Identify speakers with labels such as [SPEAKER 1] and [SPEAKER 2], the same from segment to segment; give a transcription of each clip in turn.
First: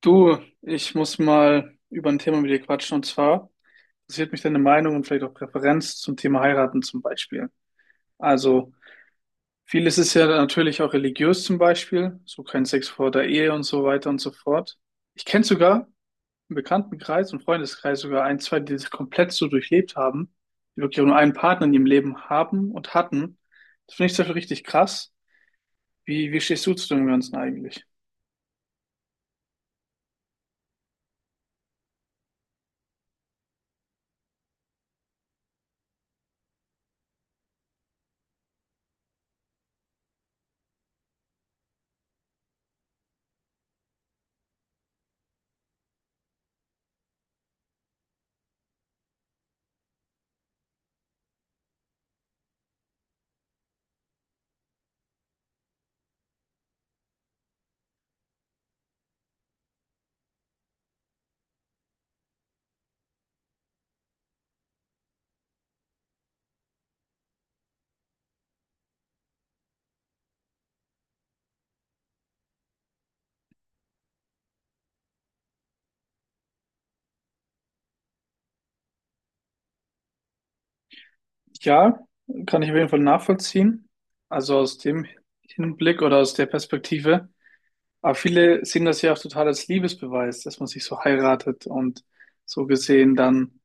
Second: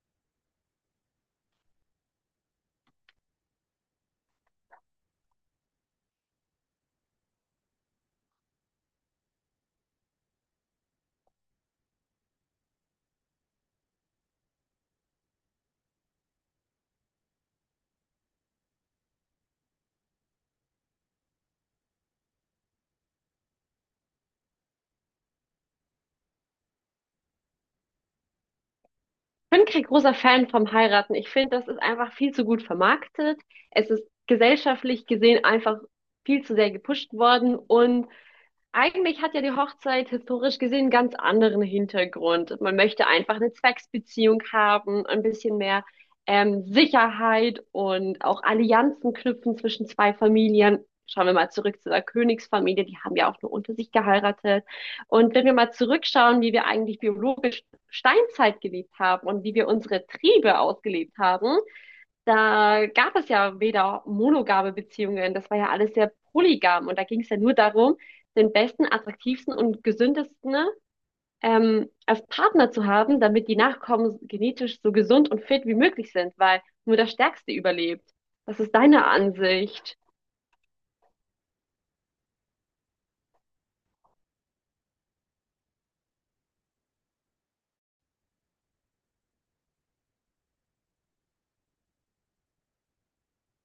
[SPEAKER 1] Du, ich muss mal über ein Thema mit dir quatschen und zwar interessiert mich deine Meinung und vielleicht auch Präferenz zum Thema Heiraten zum Beispiel. Also vieles ist ja natürlich auch religiös zum Beispiel, so kein Sex vor der Ehe und so weiter und so fort. Ich kenne sogar im Bekanntenkreis und Freundeskreis sogar ein, zwei, die das komplett so durchlebt haben, die wirklich auch nur einen Partner in ihrem Leben haben und hatten. Das finde ich zum Beispiel richtig krass. Wie stehst du zu dem Ganzen eigentlich?
[SPEAKER 2] Bin kein großer Fan vom Heiraten. Ich finde, das ist einfach viel zu gut vermarktet. Es ist gesellschaftlich gesehen einfach viel zu sehr gepusht worden, und eigentlich hat ja die Hochzeit historisch gesehen einen ganz anderen Hintergrund. Man möchte einfach eine Zwecksbeziehung haben, ein bisschen mehr Sicherheit und auch Allianzen knüpfen zwischen zwei Familien. Schauen wir mal zurück zu der Königsfamilie, die haben ja auch nur unter sich geheiratet. Und wenn wir mal zurückschauen, wie wir eigentlich biologisch Steinzeit gelebt haben und wie wir unsere Triebe ausgelebt haben, da gab es ja weder monogame Beziehungen, das war ja alles sehr polygam, und da ging es ja nur darum, den besten, attraktivsten und gesündesten als Partner zu haben, damit die Nachkommen genetisch so gesund und fit wie möglich sind, weil nur der Stärkste überlebt. Was ist deine Ansicht?
[SPEAKER 1] Ja, kann ich auf jeden Fall nachvollziehen. Also aus dem Hinblick oder aus der Perspektive. Aber viele sehen das ja auch total als Liebesbeweis, dass man sich so heiratet und so gesehen dann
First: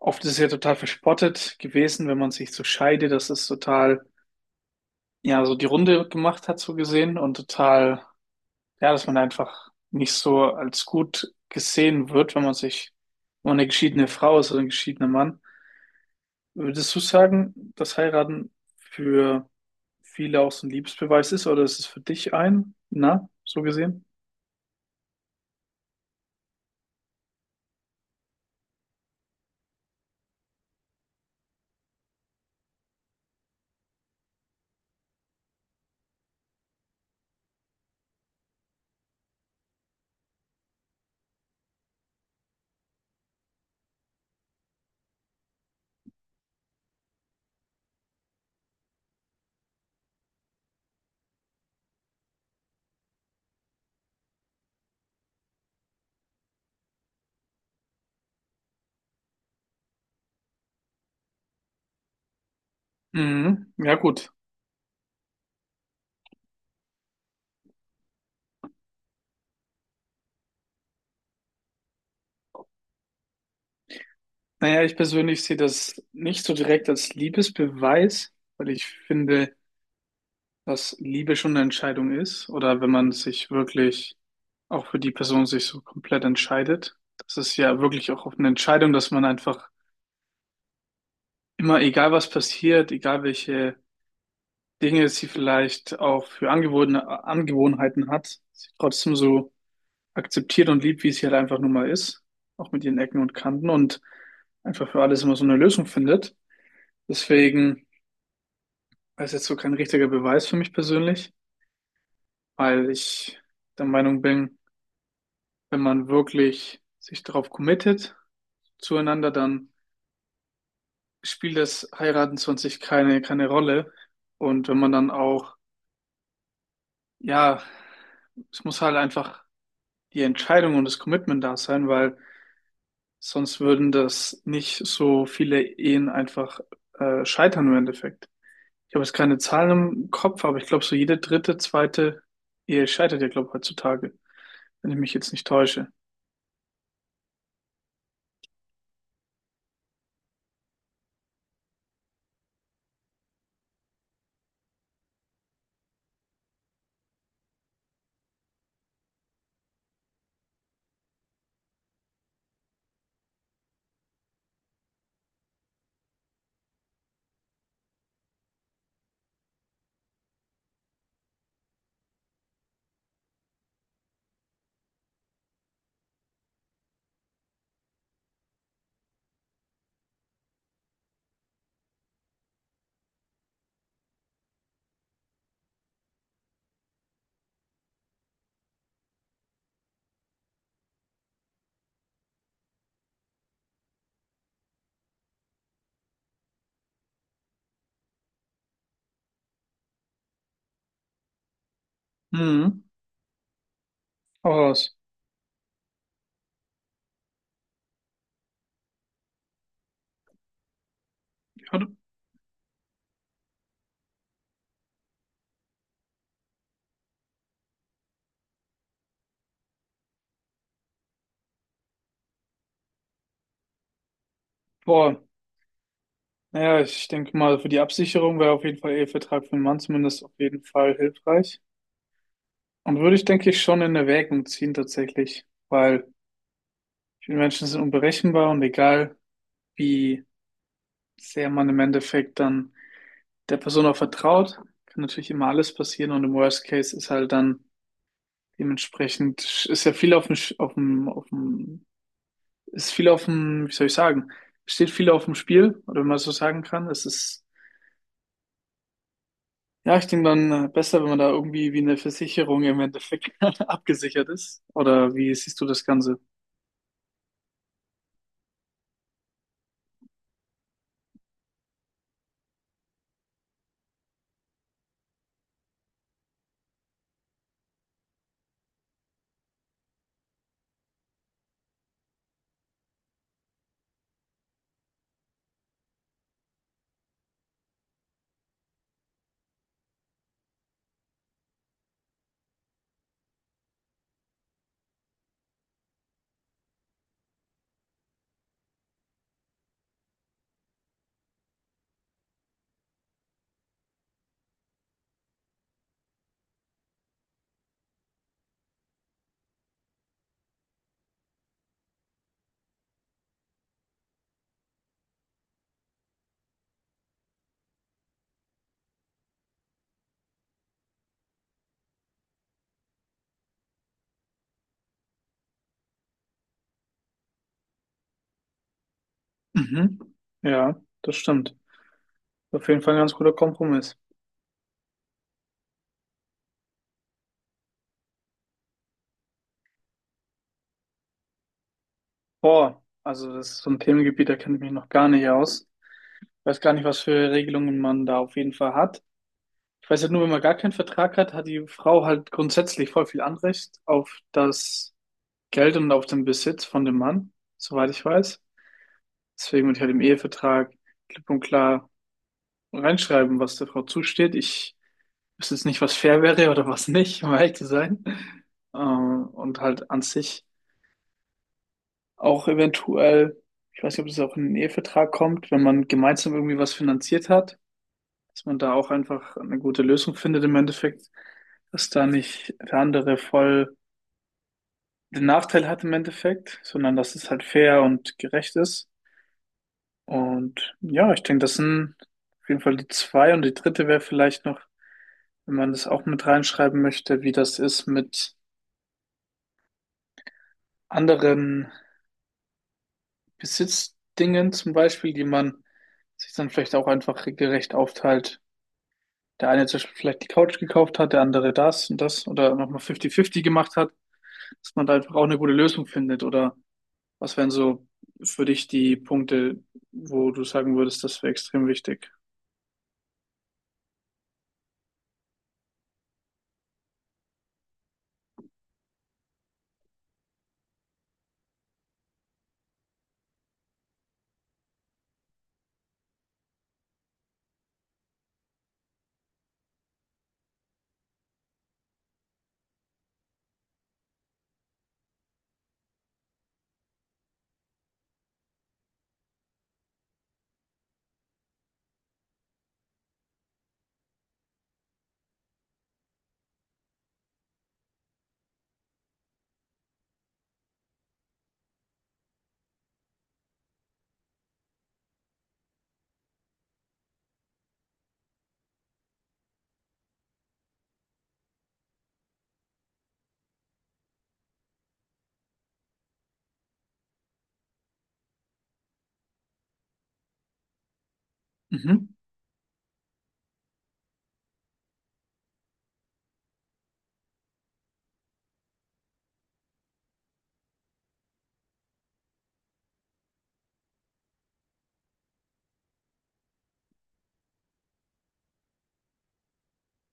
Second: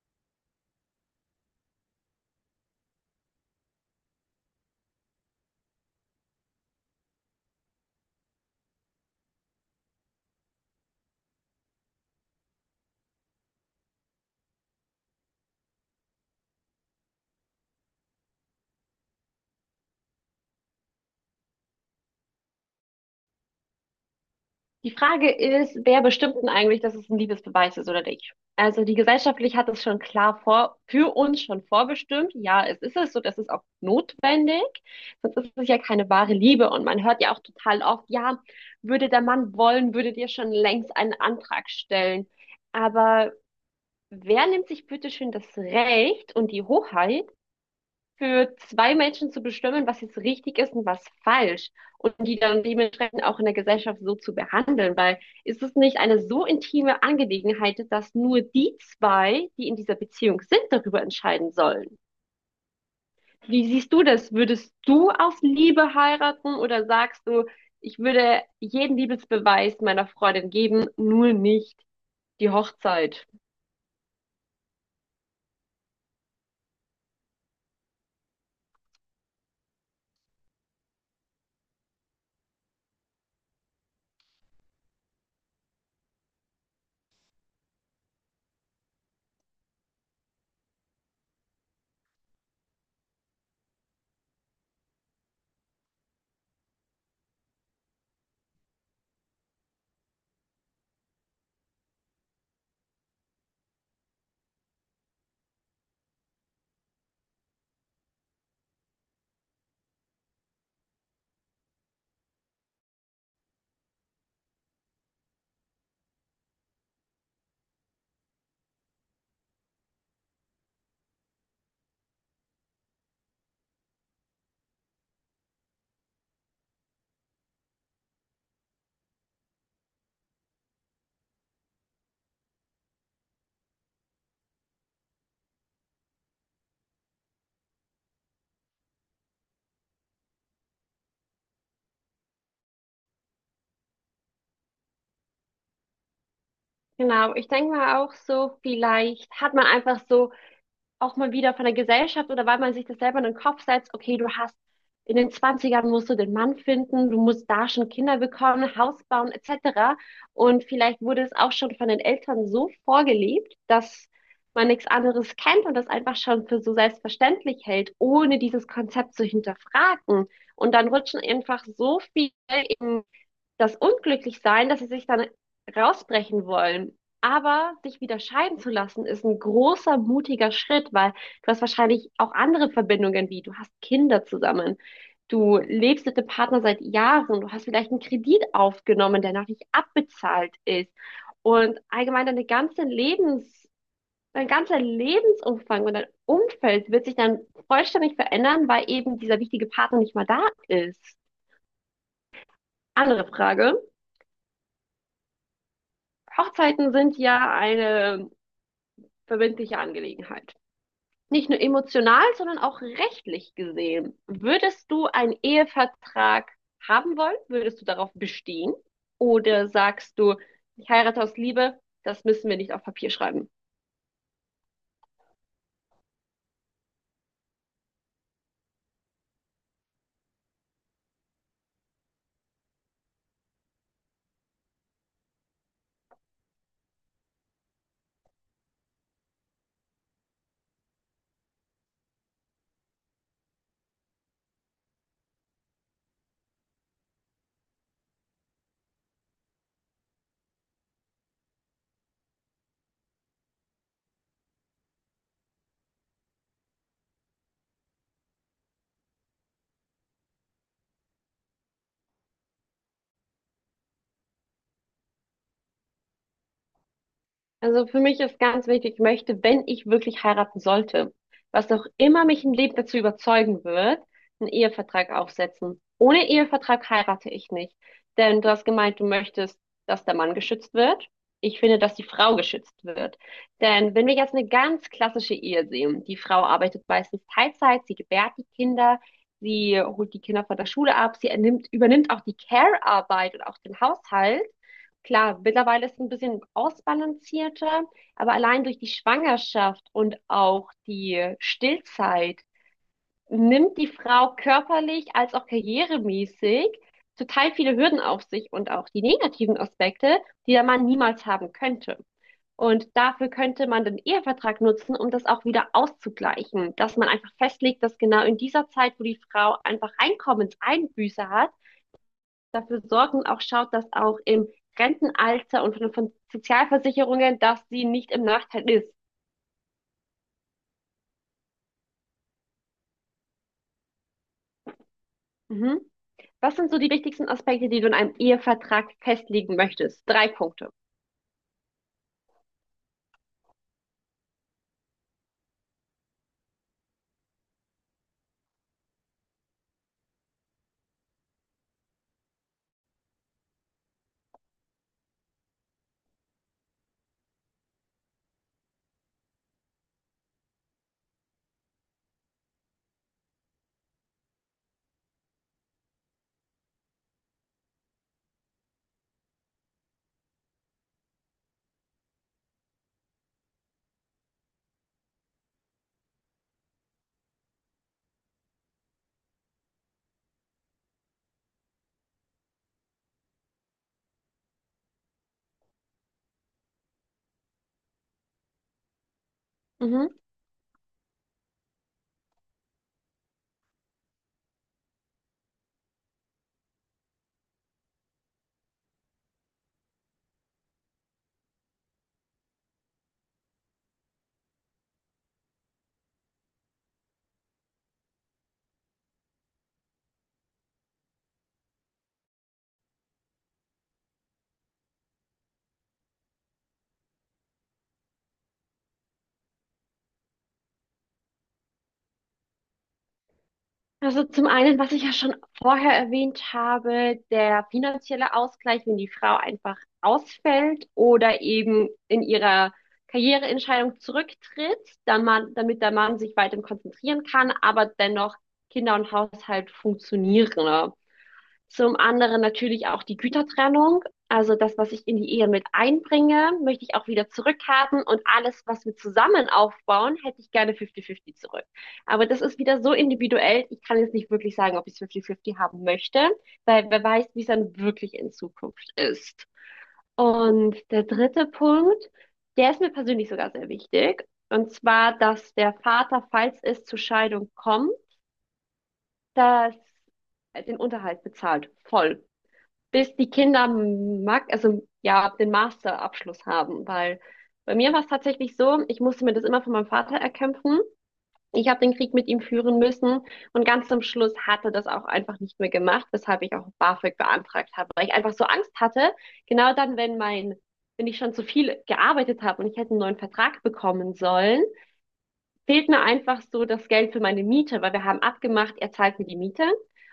[SPEAKER 1] oft ist es ja total verspottet gewesen, wenn man sich so scheidet, dass es total, ja, so die Runde gemacht hat, so gesehen und total, ja, dass man einfach nicht so als gut gesehen wird, wenn man sich, wenn man eine geschiedene Frau ist oder ein geschiedener Mann. Würdest du sagen, dass Heiraten für viele auch so ein Liebesbeweis ist oder ist es für dich ein? Na, so gesehen?
[SPEAKER 2] Die Frage ist, wer bestimmt denn eigentlich, dass es ein Liebesbeweis ist oder nicht? Also die gesellschaftlich hat es schon klar vor, für uns schon vorbestimmt. Ja, es ist es so, das ist auch notwendig. Sonst ist es ja keine wahre Liebe. Und man hört ja auch total oft: Ja, würde der Mann wollen, würdet ihr schon längst einen Antrag stellen. Aber wer nimmt sich bitte schön das Recht und die Hoheit, für zwei Menschen zu bestimmen, was jetzt richtig ist und was falsch, und die dann dementsprechend auch in der Gesellschaft so zu behandeln, weil, ist es nicht eine so intime Angelegenheit, dass nur die zwei, die in dieser Beziehung sind, darüber entscheiden sollen? Wie
[SPEAKER 1] Mhm.
[SPEAKER 2] siehst
[SPEAKER 1] Ja,
[SPEAKER 2] du das?
[SPEAKER 1] gut.
[SPEAKER 2] Würdest du auf Liebe heiraten, oder sagst du, ich würde jeden Liebesbeweis meiner Freundin geben, nur nicht die Hochzeit?
[SPEAKER 1] Naja, ich persönlich sehe das nicht so direkt als Liebesbeweis, weil ich finde, dass Liebe schon eine Entscheidung ist oder wenn man sich wirklich auch für die Person sich so komplett entscheidet. Das ist ja wirklich auch eine Entscheidung, dass man einfach immer, egal was passiert, egal welche Dinge sie vielleicht auch für Angewohnheiten hat, sie trotzdem so akzeptiert und liebt, wie es hier halt einfach nur mal ist, auch mit ihren Ecken und Kanten und einfach für alles immer so eine Lösung findet. Deswegen ist jetzt so kein richtiger Beweis für mich persönlich, weil ich der Meinung bin, wenn man wirklich sich darauf committet zueinander, dann spielt das Heiraten 20 keine Rolle. Und wenn man dann auch, ja, es muss halt einfach die Entscheidung und das Commitment da sein, weil sonst würden das nicht so viele Ehen einfach scheitern im Endeffekt. Ich habe jetzt keine Zahlen im Kopf, aber ich glaube, so jede dritte, zweite Ehe scheitert ja, glaube ich, heutzutage, wenn ich mich jetzt nicht täusche.
[SPEAKER 2] Genau, ich denke mal auch so, vielleicht hat man einfach so auch mal wieder von der Gesellschaft, oder weil man sich das selber in den Kopf setzt, okay, du hast, in den Zwanzigern musst du den Mann finden, du musst da schon Kinder bekommen, Haus bauen etc. Und vielleicht wurde es auch schon von den Eltern so vorgelebt, dass man nichts anderes kennt und das einfach schon für so selbstverständlich hält, ohne dieses Konzept zu hinterfragen. Und dann rutschen einfach so viele in das Unglücklichsein, dass sie sich dann rausbrechen wollen. Aber sich wieder scheiden zu lassen, ist ein großer, mutiger Schritt, weil du hast wahrscheinlich auch andere Verbindungen, wie, du hast Kinder zusammen, du lebst mit dem Partner seit Jahren, du hast vielleicht einen Kredit aufgenommen, der noch nicht abbezahlt ist. Und allgemein deine ganze Lebens, dein ganzer Lebensumfang und dein Umfeld wird sich dann vollständig verändern, weil eben dieser wichtige Partner nicht mehr da ist.
[SPEAKER 1] Mhm.
[SPEAKER 2] Andere Frage.
[SPEAKER 1] Hau raus.
[SPEAKER 2] Hochzeiten sind ja eine verbindliche Angelegenheit. Nicht nur
[SPEAKER 1] Ja,
[SPEAKER 2] emotional, sondern auch rechtlich gesehen. Würdest du einen Ehevertrag haben wollen? Würdest du darauf bestehen? Oder sagst du, ich heirate aus Liebe, das müssen wir nicht auf Papier schreiben?
[SPEAKER 1] boah, naja, ich denke mal, für die Absicherung wäre auf jeden Fall Ehevertrag für den Mann zumindest auf jeden Fall hilfreich. Und würde ich, denke ich, schon in Erwägung ziehen tatsächlich, weil viele Menschen sind unberechenbar und egal, wie sehr man im Endeffekt dann der Person auch vertraut, kann natürlich immer alles passieren und im Worst Case ist halt dann dementsprechend, ist ja viel auf dem, ist viel auf dem, wie soll ich sagen, steht viel auf dem Spiel, oder wenn man so sagen kann. Es ist, ja, ich denke dann besser, wenn man da irgendwie wie eine Versicherung im Endeffekt abgesichert ist. Oder wie siehst du das Ganze?
[SPEAKER 2] Also für mich ist ganz wichtig, ich möchte, wenn ich wirklich heiraten sollte, was auch immer mich im Leben dazu überzeugen wird, einen Ehevertrag aufsetzen. Ohne Ehevertrag heirate ich nicht. Denn du hast gemeint, du möchtest, dass der Mann geschützt wird. Ich finde, dass die Frau geschützt wird. Denn wenn wir jetzt eine ganz klassische Ehe sehen, die Frau arbeitet meistens Teilzeit, sie gebärt die Kinder, sie holt die Kinder von der Schule ab, sie ernimmt, übernimmt auch die Care-Arbeit und auch den Haushalt. Klar, mittlerweile ist es ein bisschen ausbalancierter, aber allein durch die Schwangerschaft und auch die Stillzeit nimmt die Frau körperlich als auch karrieremäßig total viele Hürden auf sich, und auch die negativen Aspekte, die der Mann niemals haben könnte. Und dafür könnte man den Ehevertrag nutzen, um das auch wieder auszugleichen, dass man einfach festlegt, dass genau in dieser Zeit, wo die Frau einfach Einkommenseinbüße hat, dafür sorgen, auch schaut, dass auch im Rentenalter und von Sozialversicherungen, dass sie nicht im Nachteil ist.
[SPEAKER 1] Mhm. Ja, das stimmt. Auf jeden Fall ein ganz guter Kompromiss.
[SPEAKER 2] Mhm. Was sind so die wichtigsten Aspekte, die du in einem Ehevertrag festlegen möchtest? Drei Punkte.
[SPEAKER 1] Boah, also das ist so ein Themengebiet, da kenne ich mich noch gar nicht aus. Weiß gar nicht, was für Regelungen man da auf jeden Fall hat. Ich weiß halt nur, wenn man gar keinen Vertrag hat, hat die Frau halt grundsätzlich voll viel Anrecht auf das Geld und auf den Besitz von dem Mann, soweit ich weiß. Deswegen würde ich halt im Ehevertrag klipp und klar reinschreiben, was der Frau zusteht. Ich wüsste jetzt nicht, was fair wäre oder was nicht, um ehrlich zu sein. Und halt an sich auch eventuell, ich weiß nicht, ob das auch in den Ehevertrag kommt, wenn man gemeinsam irgendwie was finanziert hat, dass man da auch einfach eine gute Lösung findet im Endeffekt, dass da nicht der andere voll den Nachteil hat im Endeffekt, sondern dass es halt fair und gerecht ist.
[SPEAKER 2] Mhm.
[SPEAKER 1] Und ja, ich denke, das sind auf jeden Fall die zwei. Und die dritte wäre vielleicht noch, wenn man das auch mit reinschreiben möchte, wie das ist mit anderen Besitzdingen zum Beispiel, die man sich dann vielleicht auch einfach gerecht aufteilt. Der eine zum Beispiel vielleicht die Couch gekauft hat, der andere das und das oder nochmal 50-50 gemacht hat, dass man da einfach auch eine gute Lösung findet oder was wären so für dich die Punkte, wo du sagen würdest, das wäre extrem wichtig?
[SPEAKER 2] Also zum einen, was ich ja schon vorher erwähnt habe, der finanzielle Ausgleich, wenn die Frau einfach ausfällt oder eben in ihrer Karriereentscheidung zurücktritt, dann man, damit der Mann sich weiter konzentrieren kann, aber dennoch Kinder und Haushalt funktionieren, ne? Zum anderen natürlich auch die Gütertrennung. Also das, was ich in die Ehe mit einbringe, möchte ich auch wieder zurückhaben. Und alles, was wir zusammen aufbauen, hätte ich gerne 50-50 zurück. Aber das ist wieder so individuell. Ich kann jetzt nicht wirklich sagen, ob ich es 50-50 haben möchte, weil wer weiß, wie es dann wirklich in Zukunft ist. Und der dritte Punkt, der ist mir persönlich sogar sehr wichtig. Und zwar, dass der Vater, falls es zur Scheidung kommt, dass den Unterhalt bezahlt. Voll, bis die Kinder mag, also ja, den Masterabschluss haben, weil bei mir war es tatsächlich so, ich musste mir das immer von meinem Vater erkämpfen. Ich habe den
[SPEAKER 1] Mhm.
[SPEAKER 2] Krieg mit ihm führen müssen, und ganz zum Schluss hatte das auch einfach nicht mehr gemacht, weshalb ich auch BAföG beantragt habe, weil ich einfach so Angst hatte, genau dann, wenn mein, wenn ich schon zu viel gearbeitet habe und ich hätte einen neuen Vertrag bekommen sollen, fehlt mir einfach so das Geld für meine Miete, weil wir haben abgemacht, er zahlt mir die Miete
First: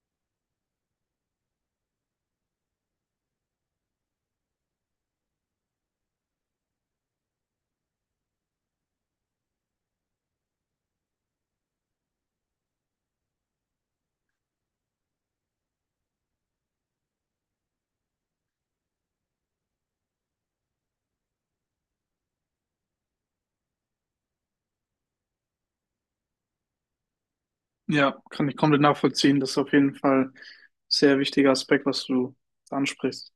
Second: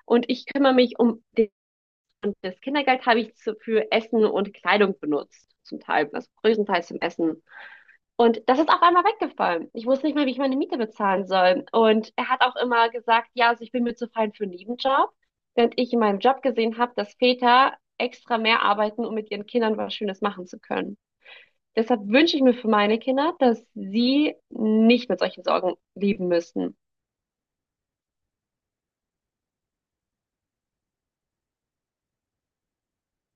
[SPEAKER 2] und ich kümmere mich um den, das Kindergeld habe ich zu, für Essen und Kleidung benutzt, zum Teil, also größtenteils zum Essen. Und das ist auf einmal weggefallen. Ich wusste nicht mehr, wie ich meine Miete bezahlen soll. Und er hat auch immer gesagt, ja, also ich bin mir zu fein für einen Nebenjob, während ich in meinem Job gesehen habe, dass Väter extra mehr arbeiten, um mit ihren Kindern was Schönes machen zu können. Deshalb wünsche ich mir für meine Kinder, dass sie nicht mit solchen Sorgen leben müssen.
[SPEAKER 1] Ja, kann ich komplett nachvollziehen. Das ist auf jeden Fall ein sehr wichtiger Aspekt, was du ansprichst.